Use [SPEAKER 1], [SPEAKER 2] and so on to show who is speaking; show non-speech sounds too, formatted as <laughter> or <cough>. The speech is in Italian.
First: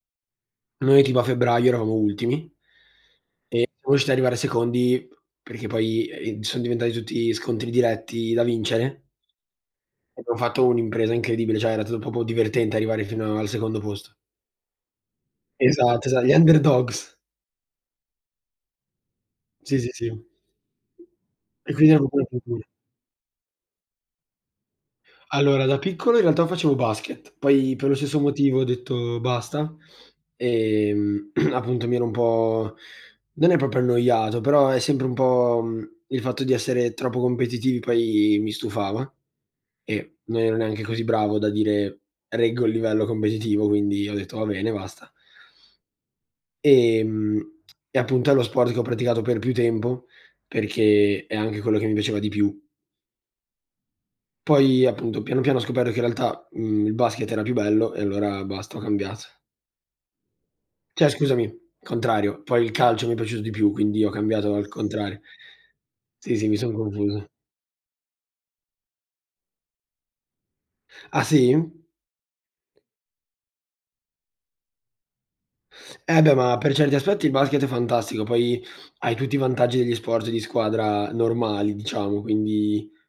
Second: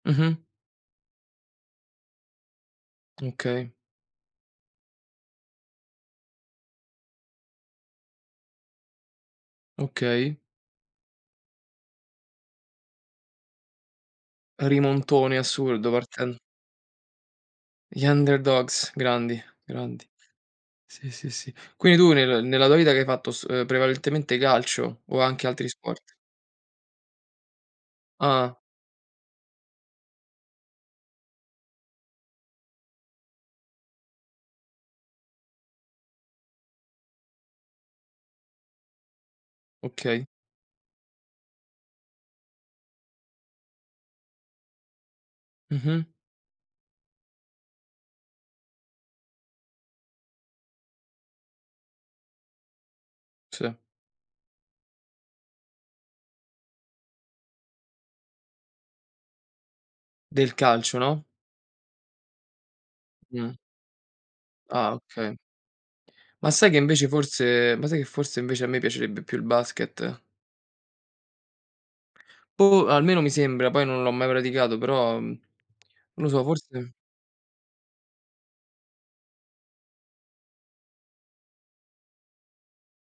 [SPEAKER 1] Mh-mh.
[SPEAKER 2] Noi tipo a febbraio eravamo ultimi, e
[SPEAKER 1] Mh, okay.
[SPEAKER 2] siamo riusciti a arrivare secondi, perché poi, ehm, son diventati tutti scontri diretti da vincere. Abbiamo
[SPEAKER 1] Okay.
[SPEAKER 2] fatto un'impresa incredibile, cioè era tu proprio divertente arrivare fino al secondo posto.
[SPEAKER 1] Rimontone assurdo
[SPEAKER 2] Esatto, esa gli
[SPEAKER 1] parten
[SPEAKER 2] Underdogs.
[SPEAKER 1] Gli Underdogs, grandi
[SPEAKER 2] Sì, sì, sì.
[SPEAKER 1] grandi.
[SPEAKER 2] E
[SPEAKER 1] Sì, sì, sì.
[SPEAKER 2] quindi
[SPEAKER 1] Quindi
[SPEAKER 2] erano
[SPEAKER 1] tu
[SPEAKER 2] pochi
[SPEAKER 1] nel
[SPEAKER 2] pure.
[SPEAKER 1] nella tua vita che hai fatto s ehm, prevalentemente calcio, o anche
[SPEAKER 2] Allora
[SPEAKER 1] altri
[SPEAKER 2] da
[SPEAKER 1] sport?
[SPEAKER 2] piccolo in realtà facevo basket, poi per lo stesso
[SPEAKER 1] Ah!
[SPEAKER 2] motivo ho detto: "Basta", ehm, <clears throat> appunto mi ero un po' non è proprio annoiato, però è sempre un po', uhm, il fatto di essere troppo competitivi poi mi stufava e
[SPEAKER 1] Okay.
[SPEAKER 2] non ero neanche così bravo da dire: "Reggo il livello competitivo", quindi ho detto: "Va bene, basta".
[SPEAKER 1] Mh-mh.
[SPEAKER 2] Ehm, e appunto è lo sport che ho praticato per più tempo, perché è anche quello che mi piaceva di più.
[SPEAKER 1] Sì.
[SPEAKER 2] Poi appunto piano piano, ho scoperto che in realtà, uhm, il basket era più bello e allora basta, ho cambiat
[SPEAKER 1] Del calcio,
[SPEAKER 2] Cioè
[SPEAKER 1] no?
[SPEAKER 2] scusami, contrario, poi il calcio mi è piaciuto di
[SPEAKER 1] Mh.
[SPEAKER 2] più, quindi ho cambiato al
[SPEAKER 1] Ah,
[SPEAKER 2] contrario.
[SPEAKER 1] okay.
[SPEAKER 2] Sì, sì,
[SPEAKER 1] Ma
[SPEAKER 2] mi son
[SPEAKER 1] sai che invece
[SPEAKER 2] confuso.
[SPEAKER 1] forse ma sai che forse invece a me piacerebbe più il basket?
[SPEAKER 2] Ah sì?
[SPEAKER 1] Boh, almeno mi sembra, poi non l'ho mai praticato, però uhm
[SPEAKER 2] Eh
[SPEAKER 1] non lo
[SPEAKER 2] beh,
[SPEAKER 1] so,
[SPEAKER 2] ma per
[SPEAKER 1] forse
[SPEAKER 2] certi aspetti il basket è fantastico, poi hai tutti i vantaggi degli sport di squadra normali diciamo, quindi